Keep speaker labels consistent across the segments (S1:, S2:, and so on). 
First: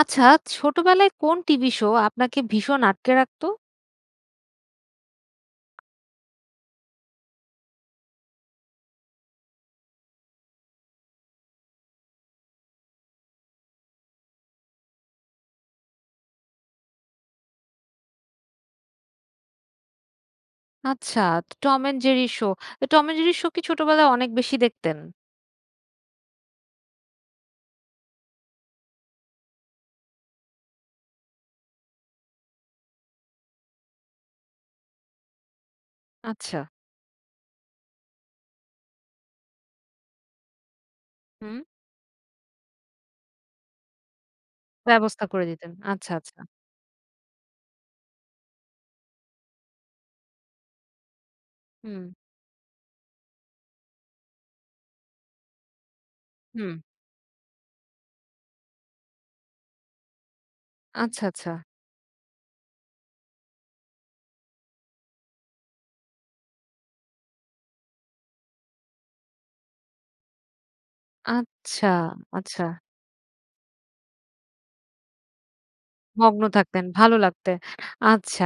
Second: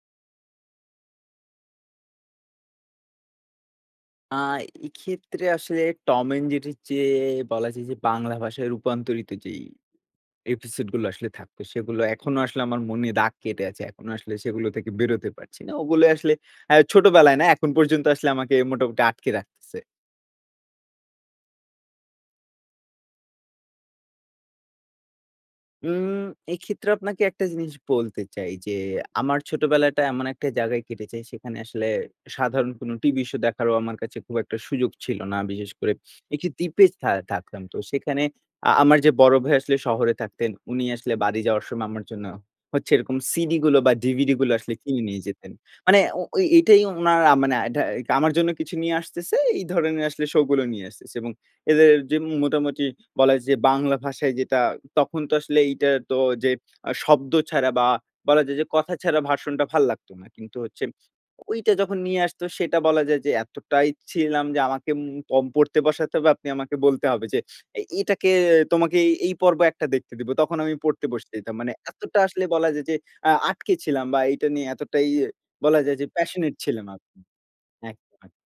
S1: আচ্ছা, ছোটবেলায় কোন টিভি শো আপনাকে ভীষণ আটকে রাখতো?
S2: আ এক্ষেত্রে আসলে টম এন্ড জেরির চেয়ে বলা যায় যে বাংলা ভাষায় রূপান্তরিত যেই এপিসোডগুলো আসলে থাকতো, সেগুলো এখনো আসলে আমার মনে দাগ কেটে আছে। এখনো আসলে সেগুলো থেকে বেরোতে পারছি না। ওগুলো আসলে আ ছোটবেলায় না, এখন পর্যন্ত আসলে আমাকে মোটামুটি আটকে রাখতেছে।
S1: আচ্ছা, ত টম এন্ড জেরি শো। ত টম এন্ড জেরি শো কি ছোটবেলায় অনেক বেশি দেখতেন?
S2: উম এক্ষেত্রে আপনাকে একটা জিনিস বলতে চাই যে, আমার ছোটবেলাটা এমন একটা জায়গায় কেটেছে, সেখানে আসলে সাধারণ কোন টিভি শো দেখারও আমার কাছে খুব একটা সুযোগ ছিল না। বিশেষ করে একটি
S1: আচ্ছা।
S2: দ্বীপে থা থাকতাম। তো সেখানে আ আমার যে বড় ভাই আসলে শহরে থাকতেন। উনি আসলে বাড়ি
S1: হুম।
S2: যাওয়ার সময় আমার জন্য হচ্ছে এরকম সিডিগুলো বা, ডিভিডিগুলো আসলে কিনে নিয়ে
S1: ব্যবস্থা করে
S2: যেতেন।
S1: দিতেন।
S2: মানে
S1: আচ্ছা,
S2: ও
S1: আচ্ছা।
S2: ওই এটাই উনার আ মানে আটা আমার জন্য কিছু নিয়ে আসতেছে। এই ধরনের আসলে শোগুলো নিয়ে আসতেছে এবং এদের
S1: হুম।
S2: যে মোটামুটি বলা যায় যে বাংলা ভাষায় যেটা তখন তো আসলে এইটা তো যে
S1: হুম।
S2: আ শব্দ ছাড়া বা, বলা যায় যে কথা ছাড়া ভাষণটা ভাল লাগতো না। কিন্তু হচ্ছে
S1: আচ্ছা, আচ্ছা।
S2: ঐটা যখন নিয়ে আসতো সেটা বলা যায় যে, এতটাই ছিলাম যে আমাকে উম পম পড়তে বসাতে হবে, আপনি আমাকে বলতে হবে যে, এ এটাকে "তোমাকে এই পর্ব একটা দেখতে দিবো।" তখন আমি পড়তে বসতে দিতাম। মানে
S1: আচ্ছা,
S2: এতটা আসলে
S1: আচ্ছা।
S2: বলা যায় যে আ আটকে ছিলাম বা, এইটা নিয়ে এতটাই বলা যায় যে
S1: মগ্ন
S2: passionate
S1: থাকতেন।
S2: ছিলাম আমি।
S1: ভালো লাগতে।
S2: একদম।
S1: আচ্ছা।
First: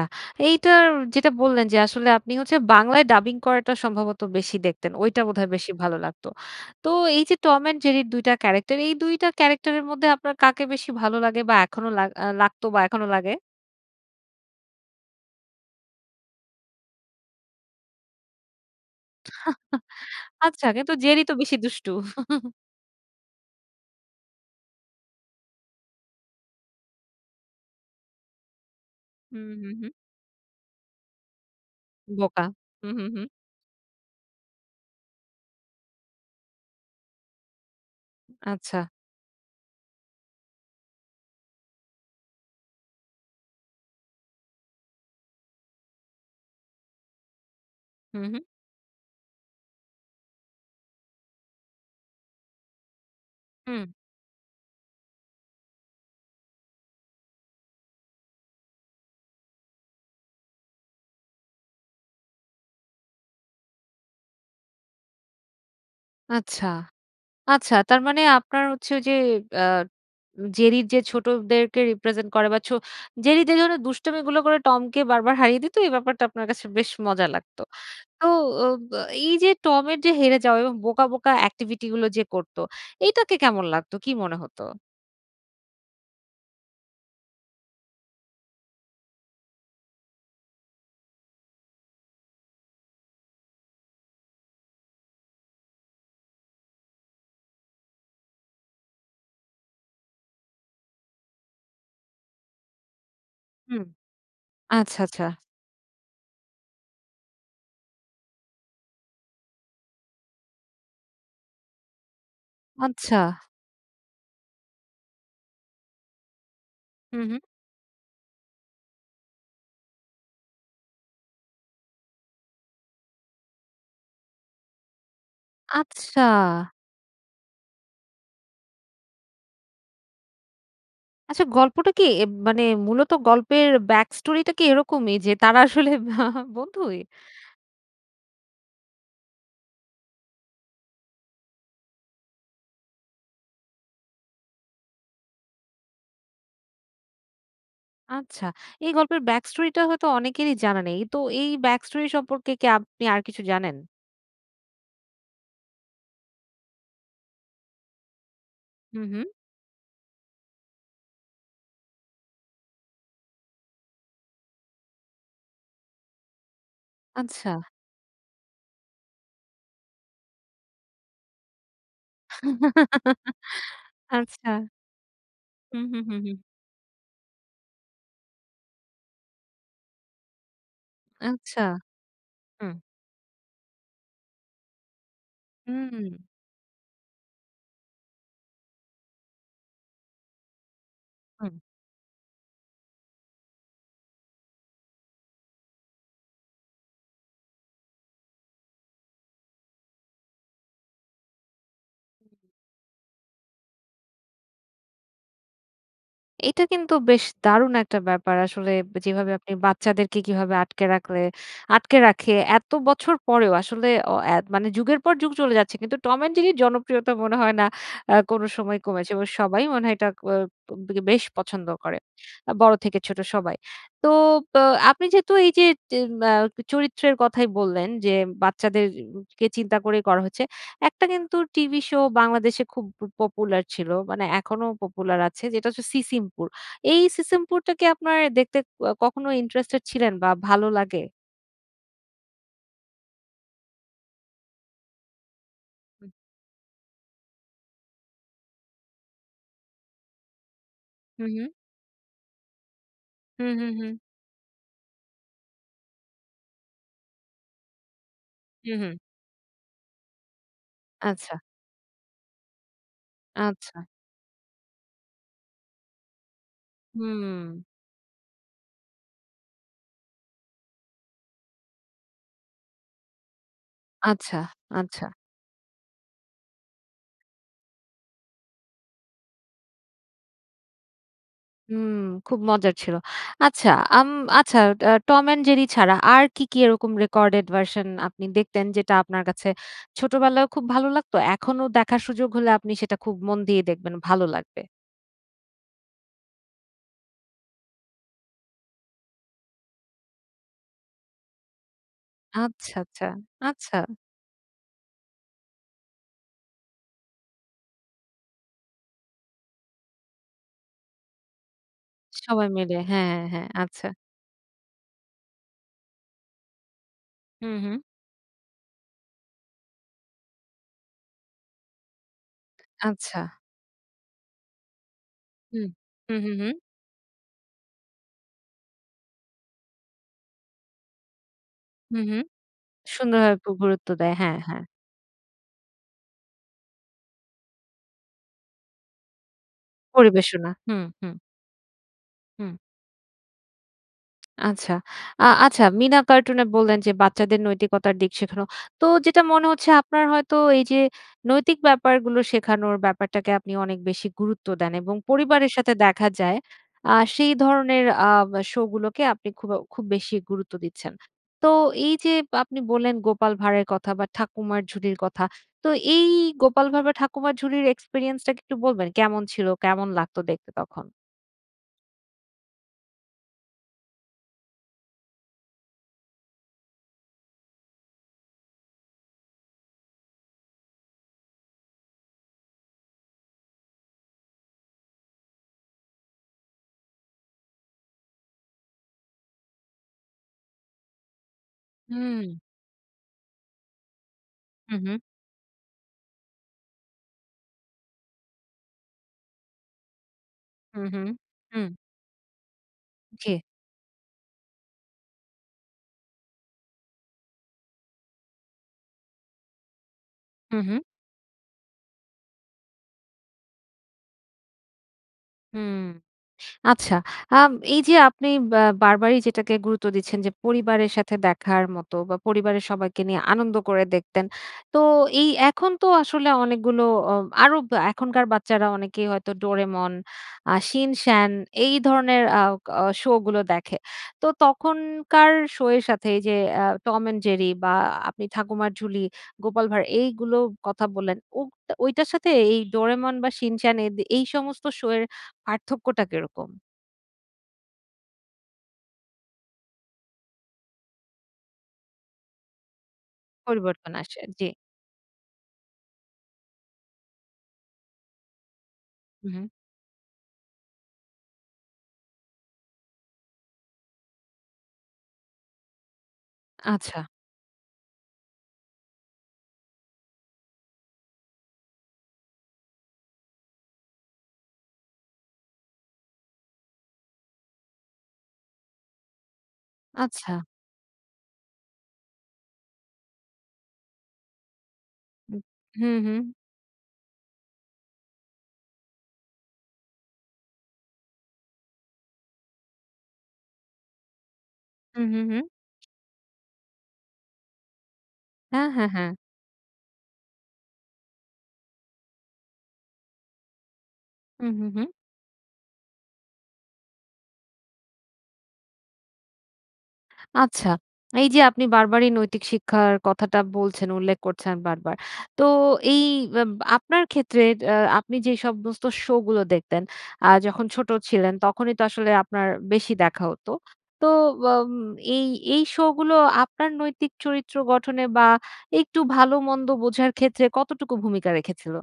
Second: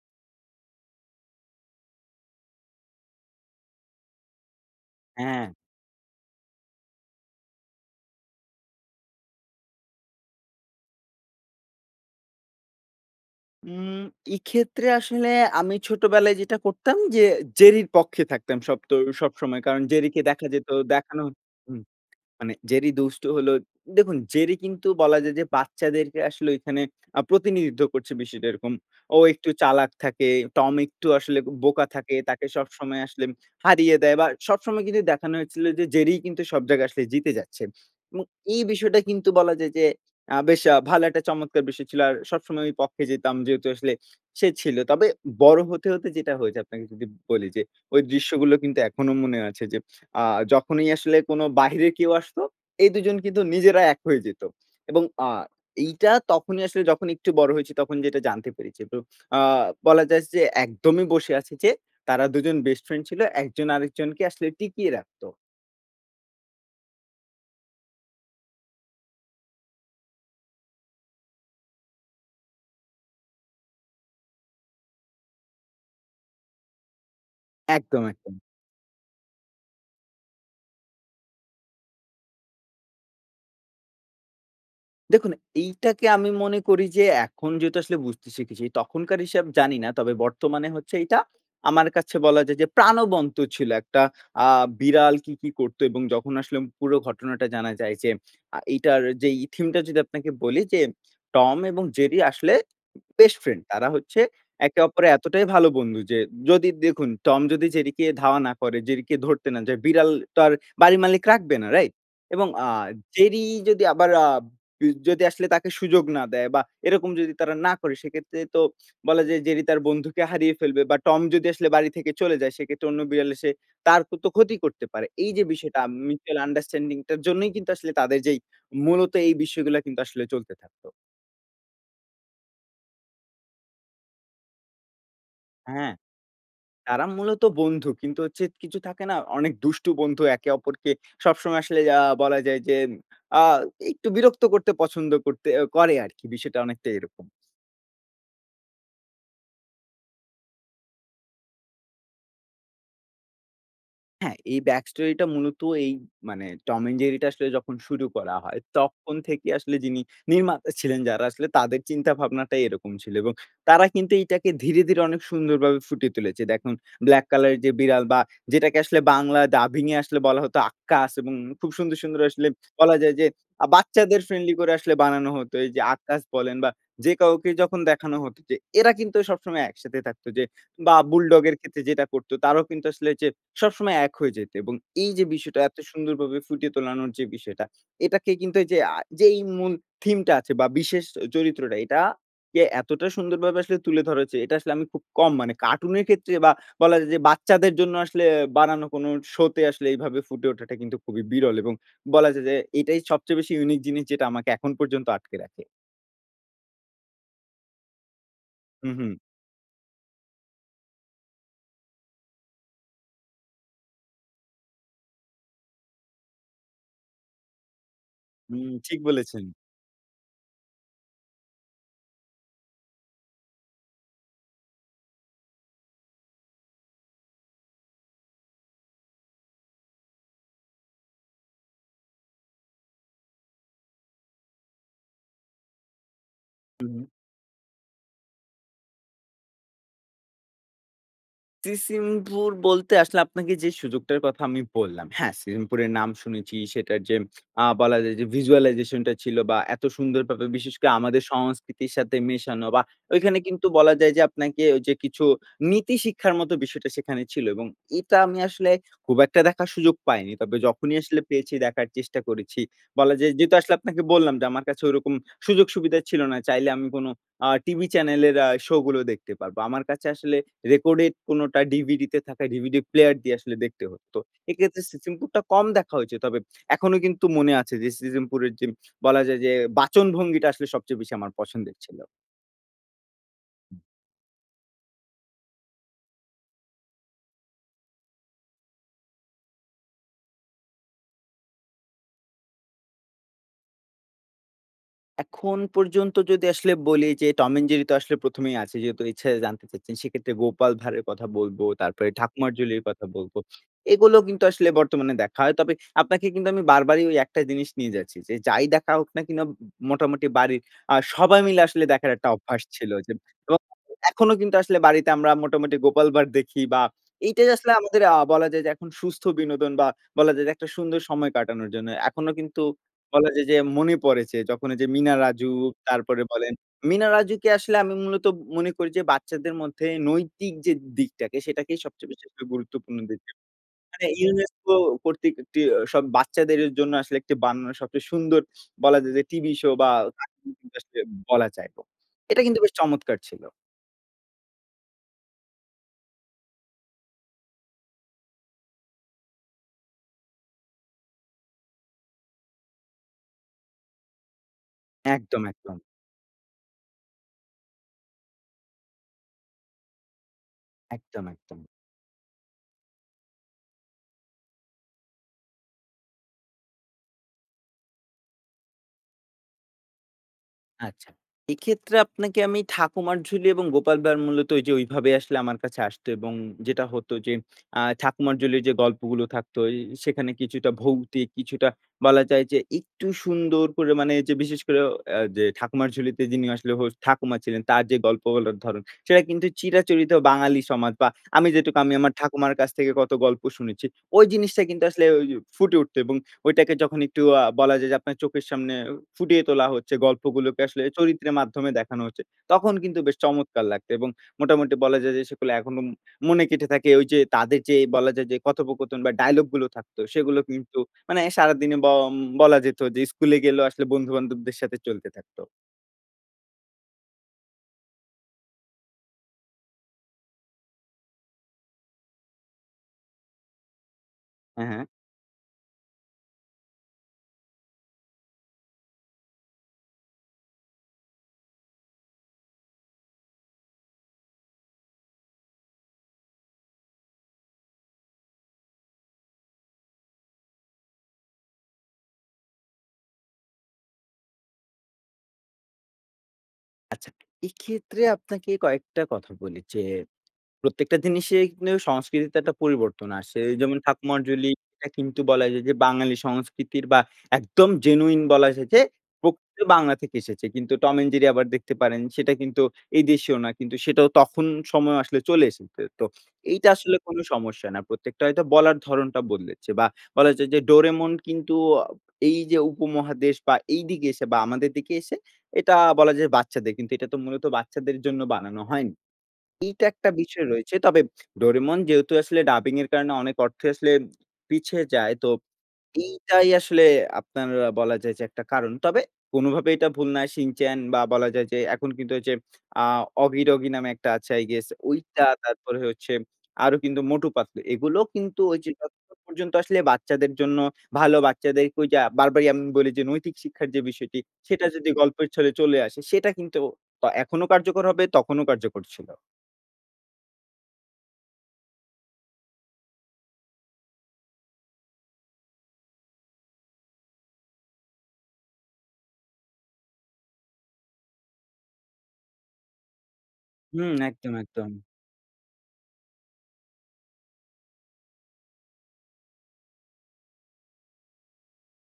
S1: এইটার যেটা বললেন যে আসলে আপনি হচ্ছে বাংলায় ডাবিং করাটা সম্ভবত বেশি দেখতেন। ওইটা
S2: হ্যাঁ।
S1: বোধহয় বেশি ভালো লাগতো। তো এইযে টম অ্যান্ড জেরির ২ টা ক্যারাক্টার, এই ২ টা ক্যারাক্টারের মধ্যে আপনার কাকে বেশি ভালো লাগে বা, এখনো লাগ আ লাগতো বা, এখনো লাগে?
S2: উম এক্ষেত্রে আসলে আমি ছোটবেলায় যেটা করতাম যে জেরির পক্ষে থাকতাম সবতো সবসময়। কারণ জেরিকে দেখা
S1: আচ্ছা,
S2: যেত
S1: কিন্তু জেরি
S2: দেখানো
S1: তো বেশি
S2: উম
S1: দুষ্টু।
S2: মানে জেরি দুষ্ট হলো দেখুন, জেরি কিন্তু বলা যায় যে বাচ্চাদেরকে আসলে এখানে আ প্রতিনিধিত্ব করছে, বিষয়টা এরকম। ও
S1: হু,
S2: একটু
S1: হু, হু।
S2: চালাক থাকে, টম একটু আসলে ব বোকা থাকে,
S1: বোকা।
S2: তাকে
S1: হু,
S2: সবসময়
S1: হু, হু।
S2: আসলে হারিয়ে দেয়। বা, সবসময় কিন্তু দেখানো হয়েছিল যে জেরি কিন্তু সব জায়গায় আসলে জিতে যাচ্ছে এবং এই
S1: আচ্ছা।
S2: বিষয়টা কিন্তু বলা যায় যে আ বেশ আ ভালো একটা চমৎকার বিষয় ছিল। আর সবসময় আমি পক্ষে যেতাম, যেহেতু আসলে সে ছিল। তবে বড় হতে, হতে যেটা হয়েছে আপনাকে যদি বলি যে, ওই
S1: হু, হু।
S2: দৃশ্যগুলো কিন্তু এখনো মনে আছে। যে আ যখনই আসলে কোন বাহিরে কেউ আসতো এই ২ জন কিন্তু নিজেরা
S1: হু।
S2: এক হয়ে যেত এবং আ এইটা তখনই আসলে যখন একটু বড় হয়েছি, তখন যেটা জানতে পেরেছি। তো আ বলা যায় যে একদমই বসে আছে যে, তারা ২ জন বেস্ট ফ্রেন্ড ছিল। একজন আরেকজনকে আসলে টিকিয়ে রাখতো।
S1: আচ্ছা, আচ্ছা। তার মানে আপনার হচ্ছে ওই যে অ্যাঁ জেরির যে ছোটদেরকে রিপ্রেজেন্ট করে বা ছো জেরি যে ধরনের দুষ্টামিগুলো করে টমকে বারবার হারিয়ে দিত। এই ব্যাপারটা আপনার কাছে বেশ মজা লাগত।
S2: একদম,
S1: তো ও
S2: একদম।
S1: অ্যাঁ এই যে টমের যে হেরে যাওয়া বোকা, বোকা, অ্যাক্টিভিটি গুলো যে করত, এটাকে কেমন লাগতো? কী মনে হত?
S2: দেখুন, এইটাকে আমি মনে করি যে এখন যেহেতু আসলে বুঝতে শিখেছি। তখনকার হিসাব জানি না। তবে বর্তমানে হচ্ছে এইটা, আমার কাছে বলা যায় যে প্রাণবন্ত ছিল একটা আ বিড়াল কি, কি, করত এবং যখন আসলে পুরো ঘটনাটা জানা যায় যে, আ এইটার যেই ই থিম টা যদি আপনাকে বলি যে, টম এবং জেরি আসলে বেস্ট ফ্রেন্ড।
S1: হুম,
S2: তারা হচ্ছে একে
S1: আচ্ছা,
S2: অপরের
S1: আচ্ছা।
S2: এতটাই ভালো বন্ধু যে যদি দেখুন, টম যদি জেরি ধাওয়া না করে, জেরিকে ধরতে না যায়। বিড়ালটার আর বাড়ির মালিক রাখবে না রাইট? এবং আ
S1: আচ্ছা।
S2: জেরি যদি আবার আ বি যদি আসলে তাকে সুযোগ না দেয় বা এরকম
S1: হু,
S2: যদি
S1: হু।
S2: তারা না করে সেক্ষেত্রে তো বলা যায় জেরি তার বন্ধুকে হারিয়ে ফেলবে। বা টম যদি আসলে বাড়ি থেকে চলে যায় সেক্ষেত্রে অন্য বিড়াল এসে তার তো ক্ষতি করতে পারে। এই যে বিষয়টা আম
S1: আচ্ছা
S2: মিউচুয়াল আন্ডারস্ট্যান্ডিং টার জন্যই কিন্তু আসলে তাদের যেই মূলত এই বিষয়গুলা কিন্তু আসলে চলতে থাকত।
S1: আচ্ছা গল্পটা কী? এব মানে মূলত গল্পের ব্যাক স্টোরিটা কী এরকমই, যে তারা আসলে
S2: হ্যাঁ,
S1: বন্ধুই
S2: তারা মূলত বন্ধু। কিন্তু হচ্ছে কিছু থাকে না অনেক দুষ্টু বন্ধু একে অপরকে সবসময় আসলে আ বলা যায় যে, আ একটু বিরক্ত করতে পছন্দ করতে এ করে আরকি। বিষয়টা অনেকটা এরকম।
S1: আচ্ছা, এই গল্পের ব্যাক স্টোরিটা হয়তো অনেকেরই জানা নেই। তো এই ব্যাক স্টোরি সম্পর্কে কে আপনি আর কিছু জানেন?
S2: হ্যাঁ, এই ব্যাক স্টোরিটা মূলত এই মানে টম অ্যান্ড জেরিটা আসলে যখন শুরু করা হয়
S1: হু,
S2: তখন
S1: হু।
S2: থেকে আসলে যিনি নির্মাতা ছিলেন যারা, আসলে তাদের চিন্তা ভাবনাটাই এরকম ছিল। এবং তারা কিন্তু এইটাকে ধীরে, ধীরে, অনেক সুন্দরভাবে ফুটিয়ে তুলেছে। দেখুন ব্লাক কালার এর
S1: আচ্ছা।
S2: যে বিড়াল বা যেটাকে আসলে বাংলা ডাবিং এ আসলে বলা হত আক্কাস এবং খুব সুন্দর, সুন্দর, আসলে বলা যায় যে, আ বাচ্চাদের ফ্রেন্ডলি
S1: আচ্ছা।
S2: করে আসলে বানানো হতো। এই
S1: হু,
S2: যে
S1: হু, হু,
S2: আক্কাস
S1: হু।
S2: বলেন বা যে কাউকে যখন দেখানো হত যে এরা কিন্তু সবসময় একসাথে থাকত যে, বা বুলডগের
S1: আচ্ছা,
S2: ক্ষেত্রে যেটা করত তারাও
S1: হু।
S2: কিন্তু আসলে যে, সবসময় এক হয়ে যেতে এবং এই যে বিষয়টা এত
S1: হু।
S2: সুন্দরভাবে ফুটিয়ে তোলানোর যে বিষয়টা এটাকে কিন্তু এইযে আ যেই মূল থিমটা আছে বা বিশেষ
S1: হু।
S2: চরিত্রটা এটা যে এতটা সুন্দরভাবে আসলে তুলে ধরা হয়েছে। এটা আসলে আমি খুব কম মানে, কার্টুনের ক্ষেত্রে বা বলা যায় যে বাচ্চাদের জন্য আসলে বানানো কোনো শোতে আসলে এভাবে ফুটে ওঠাটা কিন্তু খুবই বিরল এবং বলা যে, যে, এটাই সবচেয়ে বেশি ইউনিক জিনিস যেটা আমাকে এখন পর্যন্ত আটকে রাখে।
S1: এটা কিন্তু বেশ দারুণ একটা ব্যাপার। আসলে
S2: হু, হু।
S1: যেভাবে আপনি বাচ্চাদেরকে কিভাবে আটকে রাখলে, আটকে রাখে এত বছর পরেও আসলে এ ও মানে যুগের পর যুগ চলে যাচ্ছে। কিন্তু 'Tom& Jerry' র জনপ্রিয়তা মনে হয় না আ কোনো
S2: উম
S1: সময়
S2: ঠিক
S1: কমেছে এবং
S2: বলেছেন।
S1: সবাই মনে হয় এটা ক ব বেশ পছন্দ করে। আ বড় থেকে ছোট সবাই। তো অব আপনি যেহেতু এই যে এম আ চরিত্রের কথাই বললেন যে, বাচ্চাদেরকে চিন্তা করেই করা হচ্ছে। একটা কিন্তু টিভি শো বাংলাদেশে খুব প পপুলার ছিল। মানে এখনো পপুলার আছে। যেটা হচ্ছে 'সিসিমপুর'।
S2: হু,
S1: এই
S2: হু।
S1: 'সিসিমপুরটা' কি আপনার দেখতে কখনো ইন্টারেস্টেড ছিলেন বা ভালো লাগে?
S2: 'সিসিমপুর' বলতে আসলে আপনাকে যে সুযোগটার কথা আমি বললাম, হ্যাঁ 'সিসিমপুরের'
S1: হু।
S2: নাম শুনেছি সেটার যে অ্যা বলা যায় যে ভিজুয়ালাইজেশন টা ছিল বা এত সুন্দরভাবে বিশেষ করে আমাদের
S1: হু, হু।
S2: সংস্কৃতির সাথে মেশানো বা ঐখানে
S1: হু, হু,
S2: কিন্তু
S1: হু।
S2: বলা যায় যে আপনাকে ঐ যে কিছু নীতি শিক্ষার মত বিষয়টা সেখানে ছিল এবং এটা আমি আসলে
S1: হুঁ, হুঁ।
S2: খুব একটা দেখার সুযোগ পাইনি। তবে যখনই আসলে
S1: আচ্ছা।
S2: পেয়েছি দেখার চেষ্টা করেছি। বলা যায় যেহেতু আসলে
S1: আচ্ছা।
S2: আপনাকে বললাম যে আমার কাছে ওরকম সুযোগ-সুবিধা ছিল না। চাইলে আমি কোন আ
S1: হু।
S2: টিভি চ্যানেলের অ্যা শো গুলো দেখতে পারবো। আমার কাছে আসলে রেকর্ডের কোনোটা DVD তে থাকা DVD প্লেয়ার দিয়ে আসলে দেখতে হত।
S1: আচ্ছা,
S2: এক্ষেত্রে
S1: আচ্ছা।
S2: 'সিসিমপুরটা' কম দেখা হয়েছে। তবে এখনো কিন্তু মনে আছে যে 'সিসিমপুরের' যে বলা যায় যে বাচনভঙ্গিটা আসলে সবচেয়ে বেশি আমার
S1: হু,
S2: পছন্দের ছিল।
S1: খুব মজার ছিল। আচ্ছা
S2: হু।
S1: আম আচ্ছা আ Tom& Jerry ছাড়া আর কী, কী এরকম রেকর্ডেড ভার্শন আপনি দেখতেন যেটা আপনার কাছে ছোটবেলায়ও খুব ভালো লাগতো, এখনো দেখার সুযোগ হলে আপনি সেটা খুব মন দিয়ে দেখবেন ভালো লাগবে।
S2: এখন পর্যন্ত যদি আসলে বলি যে, 'টম অ্যান্ড জেরি' তো আসলে ১ম এই আছে। যেহেতু ইচ্ছে জানতে চাচ্ছেন। সেক্ষেত্রে 'গোপাল ভাঁড়' এর কথা বলব, তারপরে 'ঠাকুমার
S1: আচ্ছা,
S2: ঝুলি'-র কথা
S1: আচ্ছা।
S2: বলব।
S1: আচ্ছা!
S2: এগুলো কিন্তু আসলে বর্তমানে দেখা হয়। তবে আপনাকে কিন্তু আমি বারবারই ঐ একটা জিনিস নিয়ে যাচ্ছি। যে, যাই দেখা হোক না কিনা মোটামুটি বাড়ির আ সবাই মিলে আসলে দেখার একটা
S1: সবাই
S2: অভ্যাস
S1: মিলে
S2: ছিল। যে
S1: হ্যাঁ, হ্যাঁ। আচ্ছা।
S2: [unintelligible] এখনো কিন্তু আসলে বাড়িতে আমরা মোটামুটি 'গোপাল ভাঁড়' দেখি। বা
S1: হু,
S2: এইটাই আসলে
S1: হু।
S2: আমাদের আ বলা যায় যে এখন সুস্থ বিনোদন বা বলা যায় যে একটা সুন্দর সময় কাটানোর জন্য। এখনো কিন্তু
S1: আচ্ছা।
S2: বলা যায় যে, মনে পড়ে যে যখন ঐযে মিনা-রাজু,
S1: হু। হু,
S2: তারপরে
S1: হু, হু।
S2: বলেন মিনা-রাজুকে আসলে আমি মূলত ম মনে করি যে, বাচ্চাদের মধ্যে নৈতিক যে দিকটাকে, সেটাকেই
S1: হু,
S2: সবচেয়ে
S1: হু।
S2: বেশি করে গুরুত্বপূর্ণ দিক। [unintelligible]
S1: সুন্দরভাবে গুরুত্ব দেয়। হ্যাঁ, হ্যাঁ।
S2: UNESCO কর্তৃক একটি সব বাচ্চাদের জন্য আসলে একটি বানানো সবচেয়ে সুন্দর বলা যায় যে, টিভি শো বা কার্টুন
S1: পরিবেশনা। হু,
S2: কিন্তু আসলে
S1: হু।
S2: বলা যায়। এটা
S1: হু।
S2: কিন্তু বেশ চমৎকার ছিল।
S1: আচ্ছা। আ আচ্ছা, 'মিনা কার্টুন' এ বললেন যে, বাচ্চাদের নৈতিকতার দিক শেখানো। তো যেটা মনে হচ্ছে, আপনার হয়তো এই যে নৈতিক ব্যাপারগুলো শেখানোর ব্যাপারটাকে আপনি অনেক বেশি গুরুত্ব দেন এবং
S2: একদম,
S1: পরিবারের সাথে
S2: একদম।
S1: দেখা যায়, আ সেই ধরনের আম শোগুলোকে আপনি খুবও খুব বেশি গুরুত্ব দিচ্ছেন।
S2: একদম,
S1: তো
S2: একদম।
S1: এই যে আপনি বললেন, 'গোপাল ভাঁড়' এর' কথা বা 'ঠাকুমার ঝুলি'-র কথা। তো এই 'গোপাল ভাঁড়' বা 'ঠাকুমার ঝুলি'-র এক্সপেরিয়েন্সটা কি একটু বলবেন? কেমন ছিল? কেমন লাগতো দেখতে তখন?
S2: আচ্ছা, এক্ষেত্রে আপনাকে আমি 'ঠাকুমার ঝুলি' এবং 'গোপাল ভাঁড়' মূলত ঐযে ঐভাবে আসলে আমার কাছে আসত। এবং যেটা হতো যে, আ 'ঠাকুমার ঝুলি'-র যে গল্পগুলো থাকত, ঐ সেখানে কিছুটা ভৌতিক, কিছুটা বলা যায় যে একটু সুন্দর করে মানে যে বিশেষ করে ও আ যে ঠাকুমার ঝুলিতে যিনি আসলে হোস্ট ঠাকুমা ছিলেন। তার যে গল্পগুলোর ধরন সেটা কিন্তু চিরাচরিত বাঙালি সমাজ বা আমি যেটুকু আমি আমার
S1: হুম।
S2: ঠাকুমার কাছ থেকে কত গল্প শুনেছি। ওই জিনিসটাই
S1: হু,
S2: কিন্তু
S1: হু।
S2: আসলে ঐ ফুটে উঠত। এবং ঐটাকে যখন একটু আ বলা যায় যে, আপনার চোখের সামনে ফুটিয়ে তোলা হচ্ছে, গল্পগুলোকে
S1: হু,
S2: আসলে
S1: হু।
S2: চরিত্রের
S1: হু।
S2: মাধ্যমে দেখানো হচ্ছে, তখন কিন্তু বেশ
S1: জ্বী।
S2: চমৎকার লাগত। এবং মোটামুটি বলা যায় যে, সেগুলো এখনো ম মনে গেঁথে থাকে। ঐযে তাদের যে বলা যায় যে, কথোপকথন বা ডায়ালগগুলো থাকত, সেগুলো
S1: হুঁ, হুঁ।
S2: কিন্তু মানে সারাদিনে ব বলা যেত যে স্কুলে গেলেও আসলে বন্ধু-বান্ধবদের সাথে চলতে থাকত।
S1: হু। আচ্ছা। আম এই যে আপনি বা বারবারই যেটাকে গুরুত্ব দিচ্ছেন যে, পরিবারের সাথে দেখার মতো বা পরিবারের সবাইকে নিয়ে আনন্দ করে দেখতেন।
S2: হ্যাঁ,
S1: তো,
S2: হ্যাঁ।
S1: এই এখন তো আসলে অনেকগুলো ও আরও এখনকার বাচ্চারা অনেকেই হয়তো 'ডোরেমন,' আ 'শিন-চ্যান', এই ধরনের আওক অ শোগুলো দেখে। তো তখনকার শো এর সাথে এই যে এ্যা 'টম অ্যান্ড জেরি' বা আ আপনি 'ঠাকুমার ঝুলি,' 'গোপাল ভাঁড়,' এইগুলো কথা বললেন। ওব ঐটার সাথে এই 'ডোরেমন' বা 'শিন-চ্যান', এদি এই সমস্ত শো এর পার্থক্যটা কিরকম?
S2: আচ্ছা এক্ষেত্রে আপনাকে কয়েকটা কথা বলি যে, প্রত্যেকটা জিনিসে কিন্তু সংস্কৃতিতে একটা পরিবর্তন আসে যেমন
S1: পরিবর্তন আসে। জি।
S2: ঠাকুমারঝুলি এটা কিন্তু বলা যায় যে, বাঙালি সংস্কৃতির বা একদম জেনুইন বলা যায় যে,
S1: হু, হু।
S2: প্রকৃত বাংলা থেকে এসেছে কিন্তু 'টম অ্যান্ড জেরি' আবার দেখতে পারেন সেটা কিন্তু এই দেশেও না কিন্তু সেটাও তখন সময় আসলে চলে এসেছে। তো এইটা আসলে
S1: আচ্ছা।
S2: কোন সমস্যা না। প্রত্যেকটা হয়তো বলার ধরণটা বদলেছে বা বলা যায় যে, 'ডোরেমন' কিন্তু আ এই যে, উপমহাদেশ বা এইদিকে এসে বা আমাদের দিকে এসে এটা বলা যায় বাচ্চাদের কিন্তু এটা তো মূলত বাচ্চাদের জন্য বানানো হয়নি। এইটা একটা
S1: আচ্ছা।
S2: বিষয় রয়েছে। তবে 'ডোরেমন' যেহেতু আসলে ডাবিংয়ের কারণে অনেক অর্থ আসলে পিছে যায়। তো
S1: হু, হু।
S2: এইটাই আসলে আপনার বলা যায় যে, একটা কারণ। তবে কোনভাবেই এটা ভুল না 'শিনচান' বা বলা যায় যে, এখন কিন্তু হচ্ছে আ 'অগি ডগি' নামে একটা আছে I guess
S1: হু, হু,
S2: ওইটা
S1: হু
S2: তারপরে হচ্ছে আরো কিন্তু 'মটু পাতলু'। এগুলো কিন্তু ওই
S1: হ্যাঁ,
S2: যে,
S1: হ্যাঁ, হ্যাঁ।
S2: যতক্ষণ পর্যন্ত আসলে বাচ্চাদের জন্য ভালো বাচ্চাদেরকে ঐযে বারবারই আমি বলি যে, নৈতিক শিক্ষার যে, বিষয়টি
S1: হু, হু,
S2: সেটা
S1: হু।
S2: যদি গল্পের ছলে চলে আসে সেটা কিন্তু তা এখনো কার্যকর হবে তখনও কার্যকর ছিল।
S1: আচ্ছা, এইযে আপনি বারবারই নৈতিক শিক্ষার কথাটা বলছেন। উল্লেখ করছেন বারবার। তো এই আব আপনার ক্ষেত্রে আ আপনি যে সমস্ত শোগুলো দেখতেন আ যখন ছোট ছিলেন, তখনই তো আসলে আপনার বেশি দেখা হতো।
S2: হুম
S1: তো
S2: একদম,
S1: ব
S2: একদম।
S1: এই এই শোগুলো আপনার নৈতিক চরিত্র গঠনে বা, একটু ভালোমন্দ বোঝার ক্ষেত্রে কতটুকু ভূমিকা রেখেছিল?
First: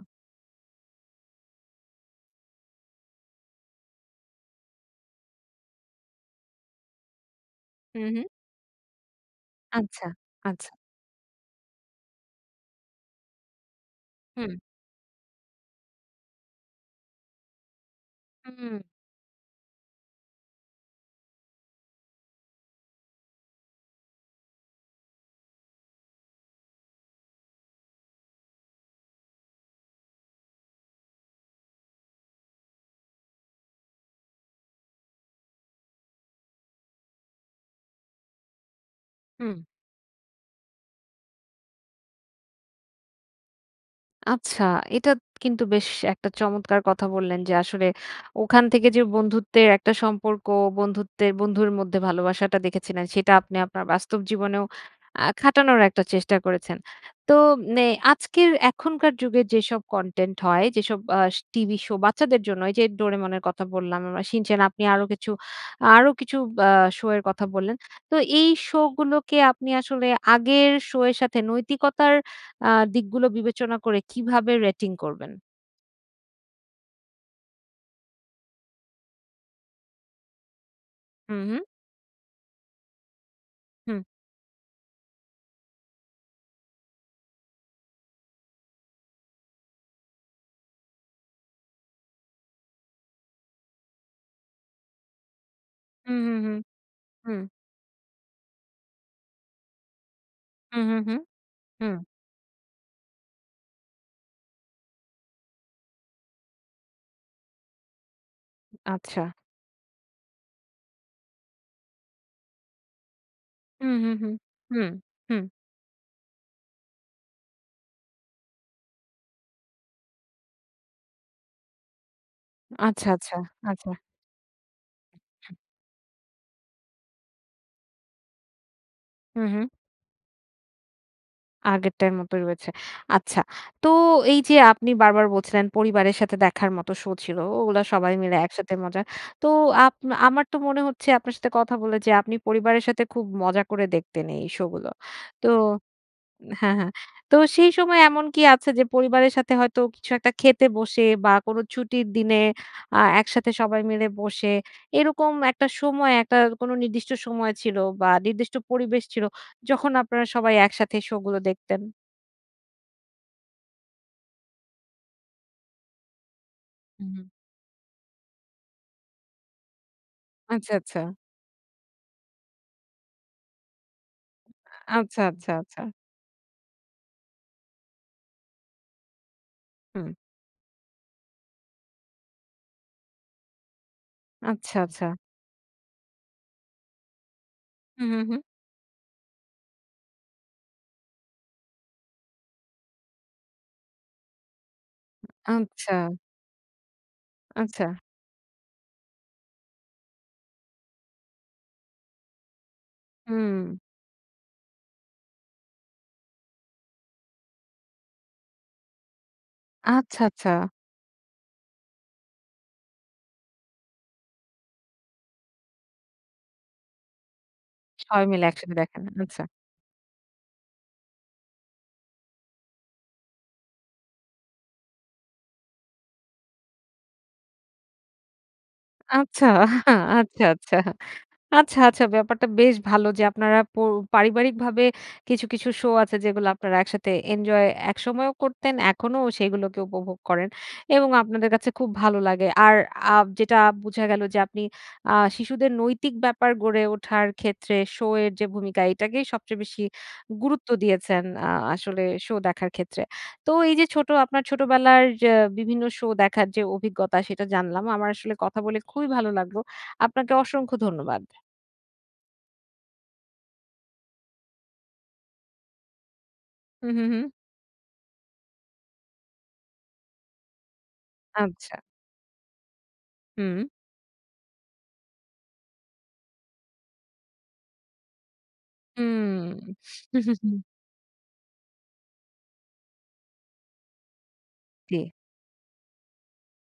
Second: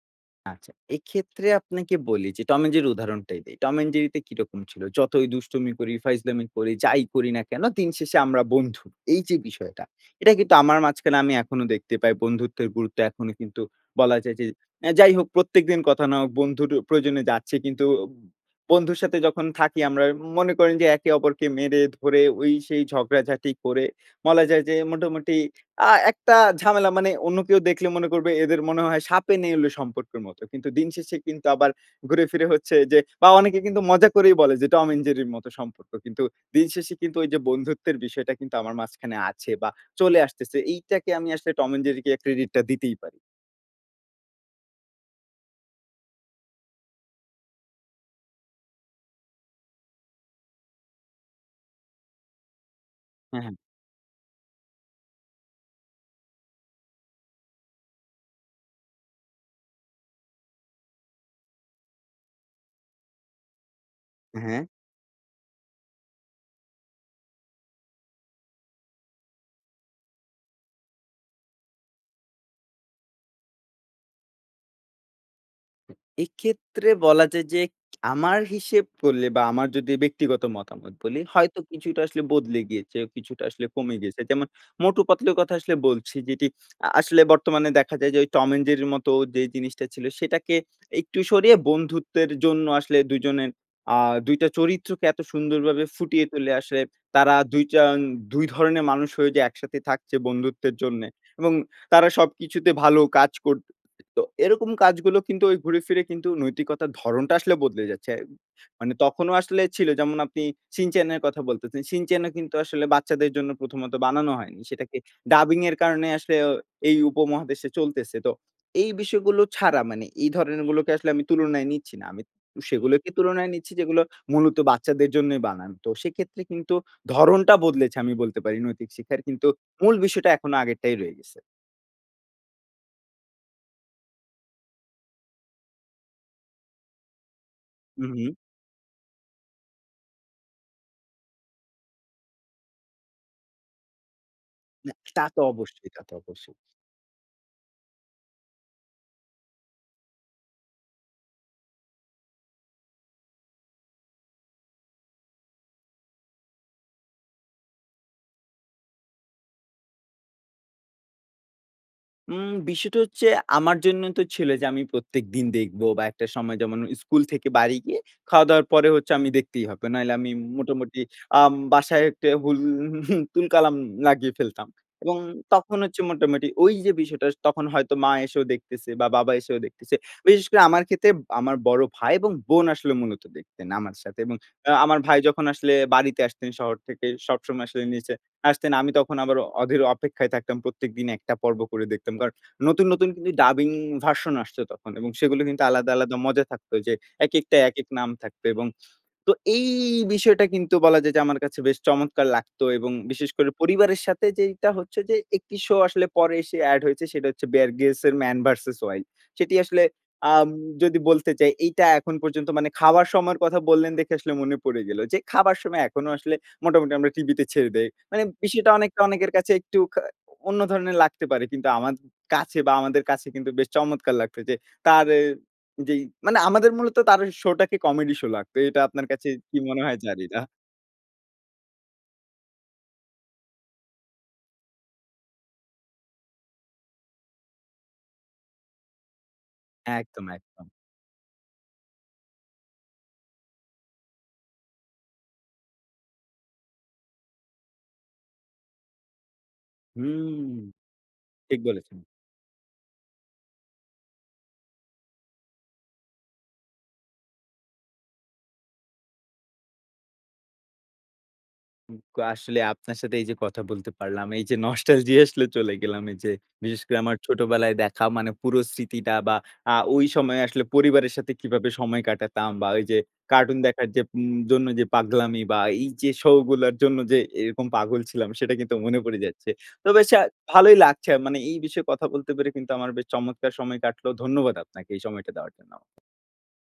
S2: আচ্ছা, এক্ষেত্রে আপনাকে বলি যে টম অ্যান্ড জেরির উদাহরণটাই দেই। টম অ্যান্ড জেরিতে কিরকম ছিল? যতই দুষ্টমি করি, ফাইজলামি করি, যাই করি না কেন? দিন
S1: হু,
S2: শেষে
S1: হু।
S2: আমরা বন্ধু। এইযে বিষয়টা।
S1: আচ্ছা,
S2: এটা কিন্তু
S1: আচ্ছা।
S2: আমার মাঝখানে আমি এখনো দেখতে পাই। বন্ধুত্বের গুরুত্ব এখনো কিন্তু বলা যায় যে
S1: হুম।
S2: অ্যা যাই হোক, প্রত্যেকদিন কথা না হোক, বন্ধুর প্রয়োজনে যাচ্ছে। কিন্তু ব
S1: হুম।
S2: বন্ধুর সাথে যখন থাকি, আমরা উম মনে করেন যে একে অপরকে মেরে ধরে, ওই সেই ঝগড়াঝাটি করে, বলা যায় যে মোটামুটি আ একটা ঝামেলা মানে অন্য কেউ দেখলে মনে করবে এদের মনে হয় সাপে নেউলে সম্পর্কের মতো। কিন্তু দিন শেষে কিন্তু আবার ঘুরে ফিরে হচ্ছে যে বা, অনেকে কিন্তু মজা করেই বলে যে টম অ্যান্ড জেরির মতো সম্পর্ক। কিন্তু দিনশেষে কিন্তু ওইযে বন্ধুত্বের বিষয়টা কিন্তু আমার মাঝখানে আছে
S1: হু।
S2: বা চলে আসতেছে। এইটাকে আমি আসলে টম অ্যান্ড জেরিকে ক্রেডিটটা দিতেই পারি।
S1: আচ্ছা এটা কিন্তু বেশ একটা চমৎকার কথা বললেন যে আসলে ওখান থেকে যে বন্ধুত্বের একটা সম্পর্ক, বন্ধুত্বের বন্ধুর মধ্যে ভালোবাসাটা দেখেছিলেন সেটা
S2: হ্যাঁ,
S1: আপনি
S2: হ্যাঁ।
S1: আপনার বাস্তব জীবনেও আ খাটানোর একটা চেষ্টা করেছেন। তো এ আজকের এখনকার যুগে যেসব কনটেন্ট হয় যেসব আ টিভি শো বাচ্চাদের জন্য এই যে 'Doraemon' এর কথা বললাম বা 'Shin-chan'
S2: হ্যাঁ।
S1: আপনি আরো কিছু আরো কিছু অ্যা শো এর কথা বললেন। তো এই শো গুলোকে আপনি আসলে আগের শো এর সাথে নৈতিকতার আ দিকগুলো বিবেচনা করে কীভাবে রেটিং করবেন?
S2: এক্ষেত্রে বলা যায় যে আমার হিসেব করলে বা আমার যদি ব্যক্তিগত মতামত বলি
S1: হুম,
S2: হয়তো
S1: হুম।
S2: কিছুটা আসলে বদলে গিয়েছে। কিছুটা আসলে কমে
S1: হুম।
S2: গেছে যেমন মোটু পাতলু এর কথা আসলে বলছি যেটি আ আসলে বর্তমানে দেখা যায় যে ওই 'Tom and Jerry' এর মতো যে জিনিসটা ছিল সেটাকে একটু সরিয়ে বন্ধুত্বের জন্য আসলে দুজনের আ ২ টা চরিত্রকে এত সুন্দরভাবে
S1: হুম,
S2: ফুটিয়ে
S1: হুম,
S2: তুলে
S1: হুম,
S2: আসলে তারা
S1: হুম।
S2: ২ টা, ২ ধরনের মানুষ হয়ে যে একসাথে থাকছে বন্ধুত্বের
S1: হুম, হুম,
S2: জন্যে
S1: হুম,
S2: এবং
S1: হুম।
S2: তারা সবকিছুতে ভালো কাজ কর [unintelligible] তো এরকম কাজগুলো কিন্তু ঐ ঘুরে ফিরে কিন্তু নৈতিকতার ধরনটা আসলে বদলে যাচ্ছে। মানে
S1: আচ্ছা।
S2: তখনও আসলে ছিল যেমন আপনি 'Shin-chan' এর কথা বলতেছেন। 'Shin-chan' ও কিন্তু আসলে বাচ্চাদের জন্য
S1: হুম,
S2: প্রথমত
S1: হুম,
S2: বানানো
S1: হুম,
S2: হয়নি।
S1: হুম,
S2: সেটাকে
S1: হুম।
S2: ডাবিং এর কারণে আসলে এই উপমহাদেশে চলতেছে। তো এই বিষয়গুলো ছাড়া মানে এই ধরনের গুলোকে আসলে আমি তুলনায় নিচ্ছি না। আমি
S1: আচ্ছা,
S2: সেগুলোকে
S1: আচ্ছা,
S2: তুলনায় নিচ্ছি
S1: আচ্ছা।
S2: যেগুলো মূলত বাচ্চাদের জন্যই
S1: আচ্ছা।
S2: বানানো। তো সেক্ষেত্রে কিন্তু ধরণটা বদলেছে আমি বলতে পারি নৈতিক শিক্ষার
S1: হুম,
S2: কিন্তু
S1: হুম।
S2: মূল বিষয়টা এখনো আগেরটাই রয়ে গেছে।
S1: আগেরটার মতোই রয়েছে। আচ্ছা। তো এই যে আপনি বারবার বলছিলেন পরিবারের সাথে দেখার মতো শো ছিল। ওগুলা
S2: হুম,
S1: সবাই
S2: হুম।
S1: মিলে একসাথে মজা। তো আপ আমার তো মনে হচ্ছে আপনার সাথে কথা বলে যে আপনি পরিবারের সাথে খুব মজা করে দেখতেন এই শো গুলো।
S2: না তা তো
S1: তো
S2: অবশ্যই, তা তো অবশ্যই।
S1: হ্যাঁ, হ্যাঁ। তো সেই সময় এমন কি আছে যে পরিবারের সাথে হয়তো কিছু একটা খেতে বসে বা কোন ছুটির দিনে আ একসাথে সবাই মিলে বসে এরকম একটা সময় একটা কোনো নির্দিষ্ট সময় ছিল বা নির্দিষ্ট পরিবেশ ছিল যখন আপনারা সবাই একসাথে শো গুলো দেখতেন?
S2: উম বিষয়টা হচ্ছে আমার জন্য তো ছিল যে, আমি প্রত্যেকদিন দেখব বা একটা সময় যেমন, স্কুল
S1: হু।
S2: থেকে বাড়ি গিয়ে খাওয়া দাওয়ার পরে হচ্ছে আমি দেখতেই হবে। নাহলে আমি
S1: আচ্ছা,
S2: মোটামুটি
S1: আচ্ছা।
S2: আম বাসায় একটা উল তুল কালাম লাগিয়ে
S1: উ
S2: ফেলতাম এবং
S1: আচ্ছা, আচ্ছা,
S2: তখন
S1: আচ্ছা।
S2: হচ্ছে মোটামুটি ওই যে বিষয়টা, তখন হয়তো মা এসেও দেখতেছে বা বাবা এসেও দেখতেছে।
S1: হু।
S2: বিশেষ করে আমার ক্ষেত্রে, আমার বড় ভাই এবং বোন আসলে মূলত দেখতেন আমার সাথে এবং আ
S1: আচ্ছা,
S2: আমার
S1: আচ্ছা।
S2: ভাই যখন আসলে বাড়িতে আসতেন শহর থেকে, সবসময় আসলে
S1: হু,
S2: নিচে
S1: হু, হু।
S2: আসতেন। আমি তখন আবার অধীর অপেক্ষায় থাকতাম, প্রত্যেকদিন একটা পর্ব করে দেখতাম। কারণ নতুন, নতুন কিন্তু ডাবিং ভার্সন আসছে তখন এবং
S1: উ
S2: সেগুলো কিন্তু আলাদা,
S1: আচ্ছা।
S2: আলাদা মজা থাকত যে, একেকটা একেক
S1: আচ্ছা।
S2: নাম থাকত এবং তো এই বিষয়টা কিন্তু বলা যায় যে, আমার কাছে বেশ চমৎকার লাগত এবং বিশেষ করে
S1: হু।
S2: পরিবারের সাথে যেইটা হচ্ছে যে একটি শো আসলে পরে এসে এড হয়েছে, সেটা হচ্ছে 'Bear Grylls' এর 'Man vs. Wild'। সেটি আসলে
S1: আচ্ছা, আচ্ছা।
S2: আম যদি বলতে চাই, এইটা এখন পর্যন্ত মানে খাওয়ার সময়ের কথা বললেন দেখে আসলে মনে পড়ে গেল যে, খাবার সময় এখনো আসলে মোটামুটি আমরা টিভিতে ছেড়ে দেই। মানে,
S1: সবাই মিলে
S2: বিষয়টা
S1: একসাথে
S2: অনেকটা
S1: দেখেন,
S2: অনেকের
S1: আচ্ছা।
S2: কাছে একটু খা অন্য ধরনের লাগতে পারে কিন্তু আমার কাছে বা আমাদের কাছে কিন্তু বেশ চমৎকার লাগত যে তার এ যেই মানে, আমাদের মূলত তার শো টাকে কমেডি শো লাগতো। এটা আপনার কাছে
S1: আচ্ছা।
S2: কি মনে হয়, জানিনা।
S1: আচ্ছা, আচ্ছা। আচ্ছা, আচ্ছা ব্যাপারটা বেশ ভালো যে আপনারা প পারিবারিকভাবে কিছু, কিছু শো আছে, যেগুলো আপনারা একসাথে এনজয় একসময়েও করতেন, এখনো সেগুলোকে উপভোগ
S2: একদম,
S1: করেন
S2: একদম।
S1: এবং আপনাদের কাছে খুব ভালো লাগে আর আ যেটা বোঝা গেল যে আপনি আ শিশুদের নৈতিক ব্যাপার গড়ে ওঠার ক্ষেত্রে শো এর যে ভূমিকা, এটাকেই সবচেয়ে বেশি
S2: হু,
S1: গুরুত্ব দিয়েছেন আ
S2: ঠিক বলেছেন।
S1: আসলে শো দেখার ক্ষেত্রে। তো এই যে ছোট আপনার ছোটবেলার যে বিভিন্ন শো দেখার যে অভিজ্ঞতা, সেটা জানলাম। আমার আসলে কথা বলে খুবই ভালো লাগলো। আপনাকে অসংখ্য ধন্যবাদ।
S2: উম আ আসলে আপনার সাথে এই যে কথা বলতে পারলাম, এই যে নস্টালজি আসলে চলে গেলাম, এই যে বিশেষ
S1: হু,
S2: করে,
S1: হু,
S2: আমার
S1: হু।
S2: ছোটবেলায় দেখা মানে পুরো স্মৃতিটা বা আ ঐ সময়ে আসলে পরিবারের সাথে কিভাবে
S1: আচ্ছা।
S2: সময় কাটাতাম বা ওই যে কার্টুন
S1: হু।
S2: দেখার যে উম জন্য যে পাগলামি বা এই যে শো গুলার জন্য যে এরকম পাগল ছিলাম, সেটা কিন্তু মনে
S1: হু।
S2: পড়ে যাচ্ছে। তো বেশ আ ভালোই লাগছে, মানে এই বিষয়ে কথা বলতে পেরে কিন্তু আমার বেশ চমৎকার সময় কাটল। ধন্যবাদ আপনাকে, এই
S1: জি।
S2: সময়টা দেওয়ার জন্য।